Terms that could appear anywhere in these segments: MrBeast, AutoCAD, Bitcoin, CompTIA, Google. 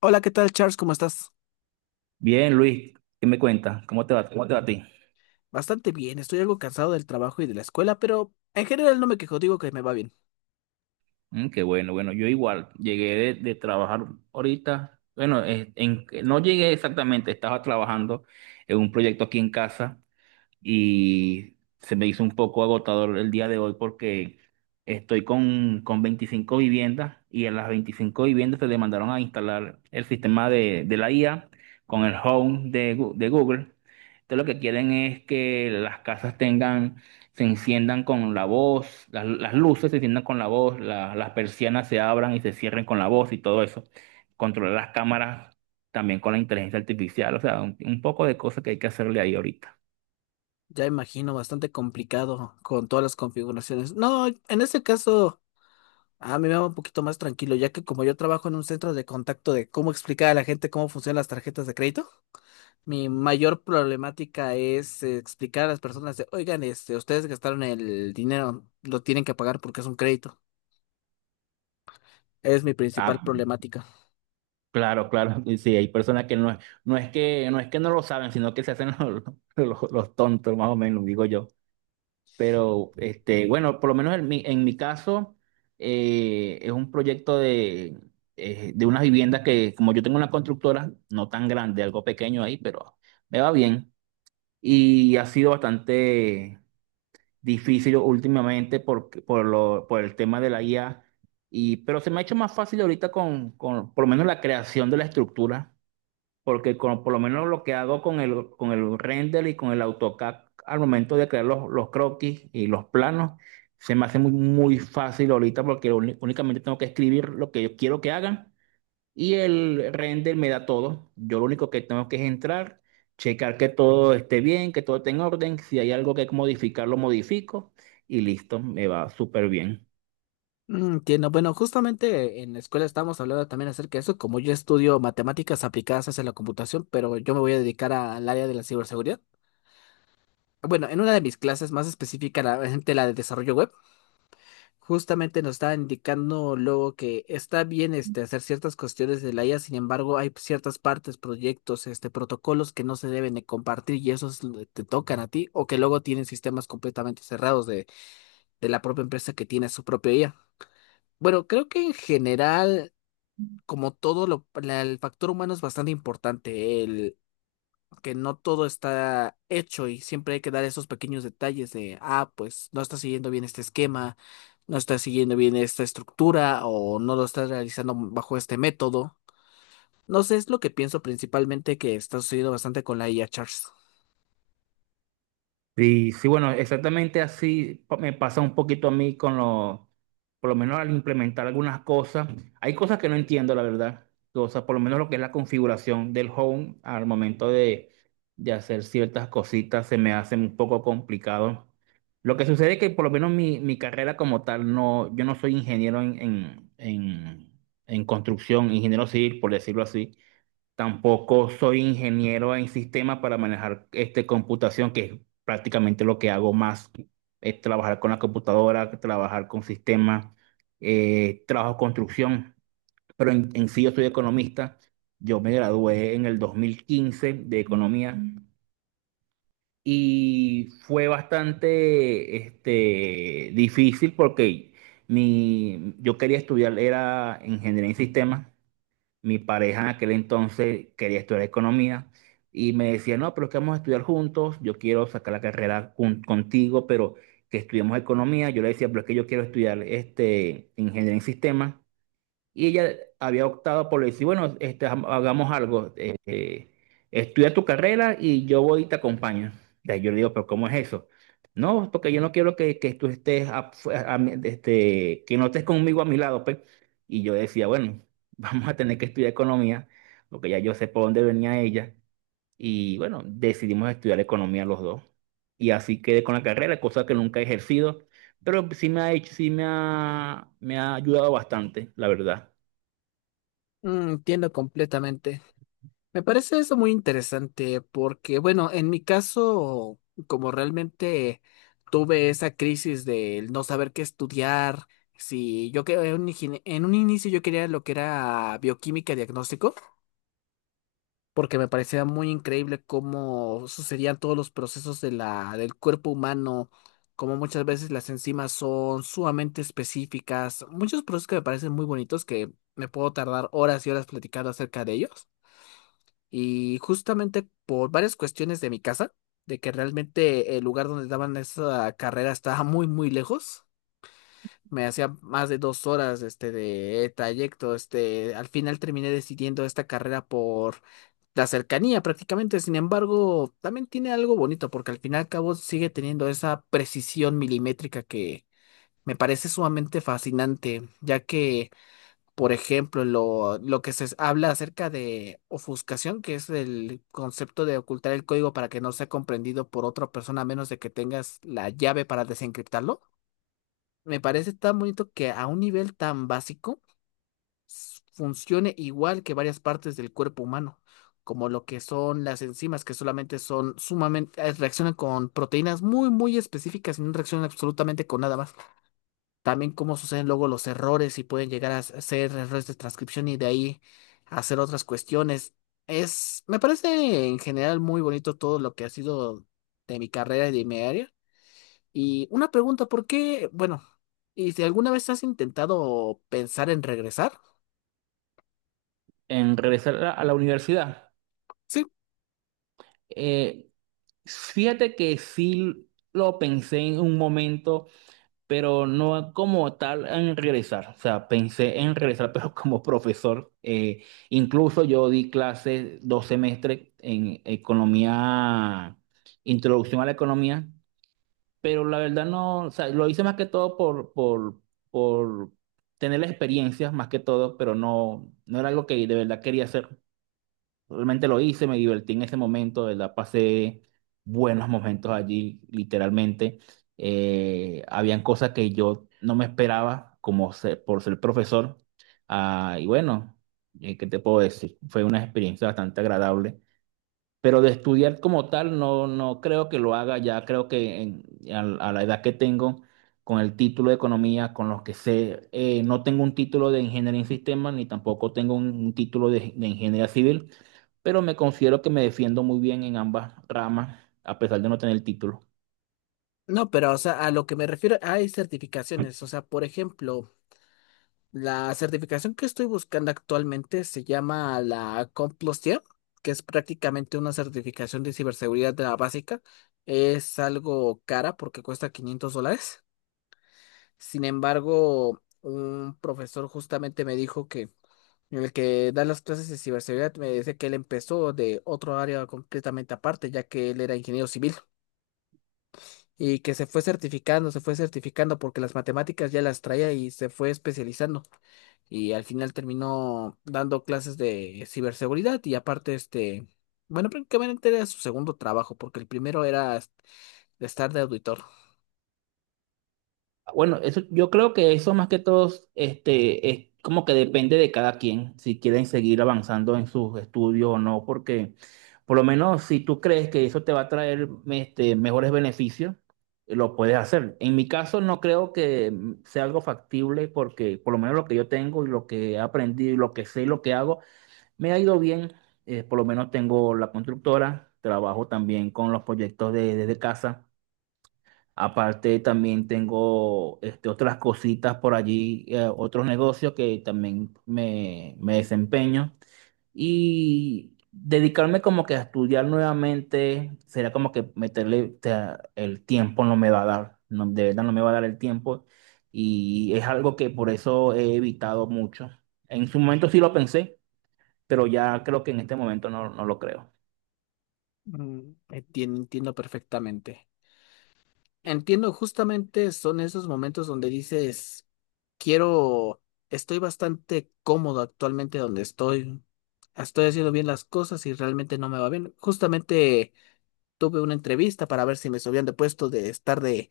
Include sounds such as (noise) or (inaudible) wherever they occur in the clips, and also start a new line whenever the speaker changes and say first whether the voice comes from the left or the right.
left: Hola, ¿qué tal, Charles? ¿Cómo estás?
right: Bien, Luis, ¿qué me cuentas? ¿Cómo te va? ¿Cómo te va a ti?
left: Bastante bien, estoy algo cansado del trabajo y de la escuela, pero en general no me quejo, digo que me va bien.
right: Mm, qué bueno. Bueno, yo igual llegué de trabajar ahorita. Bueno, no llegué exactamente, estaba trabajando en un proyecto aquí en casa y se me hizo un poco agotador el día de hoy porque estoy con 25 viviendas y en las 25 viviendas se le mandaron a instalar el sistema de la IA con el Home de Google. Entonces lo que quieren es que las casas tengan, se enciendan con la voz, las luces se enciendan con la voz, las persianas se abran y se cierren con la voz y todo eso. Controlar las cámaras también con la inteligencia artificial, o sea, un poco de cosas que hay que hacerle ahí ahorita.
left: Ya imagino, bastante complicado con todas las configuraciones. No, en ese caso, a mí me va un poquito más tranquilo, ya que como yo trabajo en un centro de contacto de cómo explicar a la gente cómo funcionan las tarjetas de crédito, mi mayor problemática es explicar a las personas de, oigan, este, ustedes gastaron el dinero, lo tienen que pagar porque es un crédito. Es mi principal
right: Ah,
left: problemática.
right: claro, claro, y sí, hay personas que no, no es que no lo saben, sino que se hacen los, (laughs) los tontos, más o menos, digo yo. Pero este, bueno, por lo menos en mi caso, es un proyecto de unas viviendas que, como yo tengo una constructora, no tan grande, algo pequeño ahí, pero me va bien. Y ha sido bastante difícil últimamente por el tema de la IA, y, pero se me ha hecho más fácil ahorita con por lo menos la creación de la estructura porque por lo menos lo que hago con con el render y con el AutoCAD al momento de crear los croquis y los planos, se me hace muy fácil ahorita porque únicamente tengo que escribir lo que yo quiero que hagan y el render me da todo. Yo lo único que tengo que es entrar, checar que todo esté bien, que todo esté en orden, si hay algo que modificar, lo modifico y listo, me va súper bien.
left: Mm, entiendo. Bueno, justamente en la escuela estábamos hablando también acerca de eso. Como yo estudio matemáticas aplicadas hacia la computación, pero yo me voy a dedicar al área de la ciberseguridad. Bueno, en una de mis clases más específica, la de desarrollo web, justamente nos está indicando luego que está bien este, hacer ciertas cuestiones de la IA. Sin embargo, hay ciertas partes, proyectos, este, protocolos que no se deben de compartir y esos te tocan a ti, o que luego tienen sistemas completamente cerrados de la propia empresa que tiene su propia IA. Bueno, creo que en general, como todo, el factor humano es bastante importante, el que no todo está hecho y siempre hay que dar esos pequeños detalles de, ah, pues no está siguiendo bien este esquema, no está siguiendo bien esta estructura o no lo está realizando bajo este método. No sé, es lo que pienso principalmente que está sucediendo bastante con la IA, Charles.
right: Sí, sí, bueno, exactamente así me pasa un poquito a mí con lo, por lo menos al implementar algunas cosas. Hay cosas que no entiendo, la verdad. Cosas, por lo menos lo que es la configuración del home al momento de hacer ciertas cositas se me hace un poco complicado. Lo que sucede es que por lo menos mi carrera como tal, no, yo no soy ingeniero en construcción, ingeniero civil, por decirlo así. Tampoco soy ingeniero en sistemas para manejar este, computación, que es prácticamente lo que hago más, es trabajar con la computadora, trabajar con sistemas, trabajo construcción, pero en sí yo soy economista. Yo me gradué en el 2015 de economía. Mm. Y fue bastante este, difícil porque mi, yo quería estudiar, era ingeniería en sistemas. Mi pareja en aquel entonces quería estudiar economía y me decía, no, pero es que vamos a estudiar juntos, yo quiero sacar la carrera con contigo, pero que estudiemos economía. Yo le decía, pero es que yo quiero estudiar este, ingeniería en sistemas y ella había optado por decir, bueno, este, hagamos algo, estudia tu carrera y yo voy y te acompaño. Y ahí yo le digo, pero ¿cómo es eso? No, porque yo no quiero que tú estés, este, que no estés conmigo a mi lado, pues. Y yo decía, bueno, (laughs) vamos a tener que estudiar economía, porque ya yo sé por dónde venía ella. Y bueno, decidimos estudiar economía los dos. Y así quedé con la carrera, cosa que nunca he ejercido, pero sí me ha hecho, sí me ha ayudado bastante, la verdad.
left: Mm, entiendo completamente. Me parece eso muy interesante porque, bueno, en mi caso, como realmente tuve esa crisis del no saber qué estudiar, si yo que en un en un inicio yo quería lo que era bioquímica diagnóstico, porque me parecía muy increíble cómo sucedían todos los procesos de del cuerpo humano, cómo muchas veces las enzimas son sumamente específicas, muchos procesos que me parecen muy bonitos que me puedo tardar horas y horas platicando acerca de ellos. Y justamente por varias cuestiones de mi casa, de que realmente el lugar donde daban esa carrera estaba muy, muy lejos, me hacía más de 2 horas este, de trayecto. Este, al final terminé decidiendo esta carrera por la cercanía prácticamente. Sin embargo, también tiene algo bonito porque al fin y al cabo sigue teniendo esa precisión milimétrica que me parece sumamente fascinante, ya que por ejemplo, lo que se habla acerca de ofuscación, que es el concepto de ocultar el código para que no sea comprendido por otra persona a menos de que tengas la llave para desencriptarlo. Me parece tan bonito que a un nivel tan básico funcione igual que varias partes del cuerpo humano, como lo que son las enzimas, que solamente son sumamente, reaccionan con proteínas muy, muy específicas y no reaccionan absolutamente con nada más. También cómo suceden luego los errores y pueden llegar a ser errores de transcripción y de ahí hacer otras cuestiones. Es, me parece en general muy bonito todo lo que ha sido de mi carrera y de mi área. Y una pregunta, ¿por qué? Bueno, ¿y si alguna vez has intentado pensar en regresar?
right: En regresar a la universidad.
left: Sí,
right: Eh, fíjate que sí lo pensé en un momento, pero no como tal en regresar. O sea, pensé en regresar, (laughs) pero como profesor. Incluso yo di clases 2 semestres en economía, introducción a la economía, pero la verdad no, o sea, lo hice más que todo por tener la experiencia, más que todo, pero no, no era algo que de verdad quería hacer. Realmente lo hice, me divertí en ese momento, de verdad pasé buenos momentos allí, literalmente. Habían cosas que yo no me esperaba, como por ser profesor. Ah, y bueno, ¿qué te puedo decir? Fue una experiencia bastante agradable. Pero de estudiar como tal, no, no creo que lo haga ya. Creo que a, a la edad que tengo, con el título de economía, con los que sé, no tengo un título de ingeniería en sistemas, ni tampoco tengo un título de ingeniería civil, pero me considero que me defiendo muy bien en ambas ramas, a pesar de no tener el título.
left: no, pero o sea, a lo que me refiero, hay certificaciones. O sea, por ejemplo, la certificación que estoy buscando actualmente se llama la CompTIA, que es prácticamente una certificación de ciberseguridad de la básica. Es algo cara porque cuesta $500. Sin embargo, un profesor justamente me dijo que el que da las clases de ciberseguridad me dice que él empezó de otro área completamente aparte, ya que él era ingeniero civil y que se fue certificando porque las matemáticas ya las traía y se fue especializando y al final terminó dando clases de ciberseguridad y aparte este, bueno, prácticamente era su segundo trabajo porque el primero era estar de auditor.
right: Bueno, eso, yo creo que eso más que todo, este, es como que depende de cada quien, si quieren seguir avanzando en sus estudios o no, porque por lo menos si tú crees que eso te va a traer este, mejores beneficios, lo puedes hacer. En mi caso no creo que mm, sea algo factible porque por lo menos lo que yo tengo y lo que he aprendido y lo que sé y lo que hago, me ha ido bien. Por lo menos tengo la constructora, trabajo también con los proyectos desde casa. Aparte también tengo este, otras cositas por allí, otros negocios que también me desempeño. Y dedicarme como que a estudiar nuevamente será como que meterle, o sea, el tiempo no me va a dar, no, de verdad no me va a dar el tiempo. Y es algo que por eso he evitado mucho. En su momento sí lo pensé, pero ya creo que en este momento no, no lo creo.
left: Mm, entiendo perfectamente. Entiendo, justamente son esos momentos donde dices, quiero, estoy bastante cómodo actualmente donde estoy. Estoy haciendo bien las cosas y realmente no me va bien. Justamente tuve una entrevista para ver si me subían de puesto de estar de,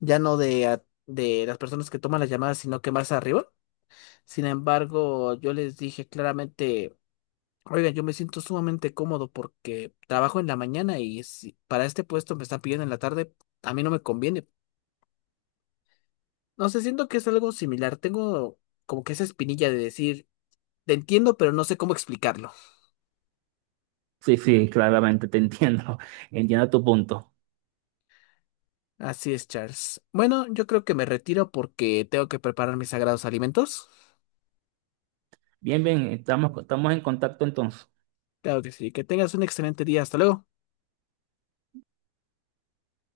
left: ya no de, de las personas que toman las llamadas, sino que más arriba. Sin embargo, yo les dije claramente, oigan, yo me siento sumamente cómodo porque trabajo en la mañana y si para este puesto me están pidiendo en la tarde, a mí no me conviene. No sé, siento que es algo similar. Tengo como que esa espinilla de decir, te entiendo, pero no sé cómo explicarlo.
right: Sí, sí, claramente te entiendo, (laughs) entiendo tu punto.
left: Así es, Charles. Bueno, yo creo que me retiro porque tengo que preparar mis sagrados alimentos.
right: Bien, bien, estamos, estamos en contacto entonces.
left: Claro que sí. Que tengas un excelente día. Hasta luego.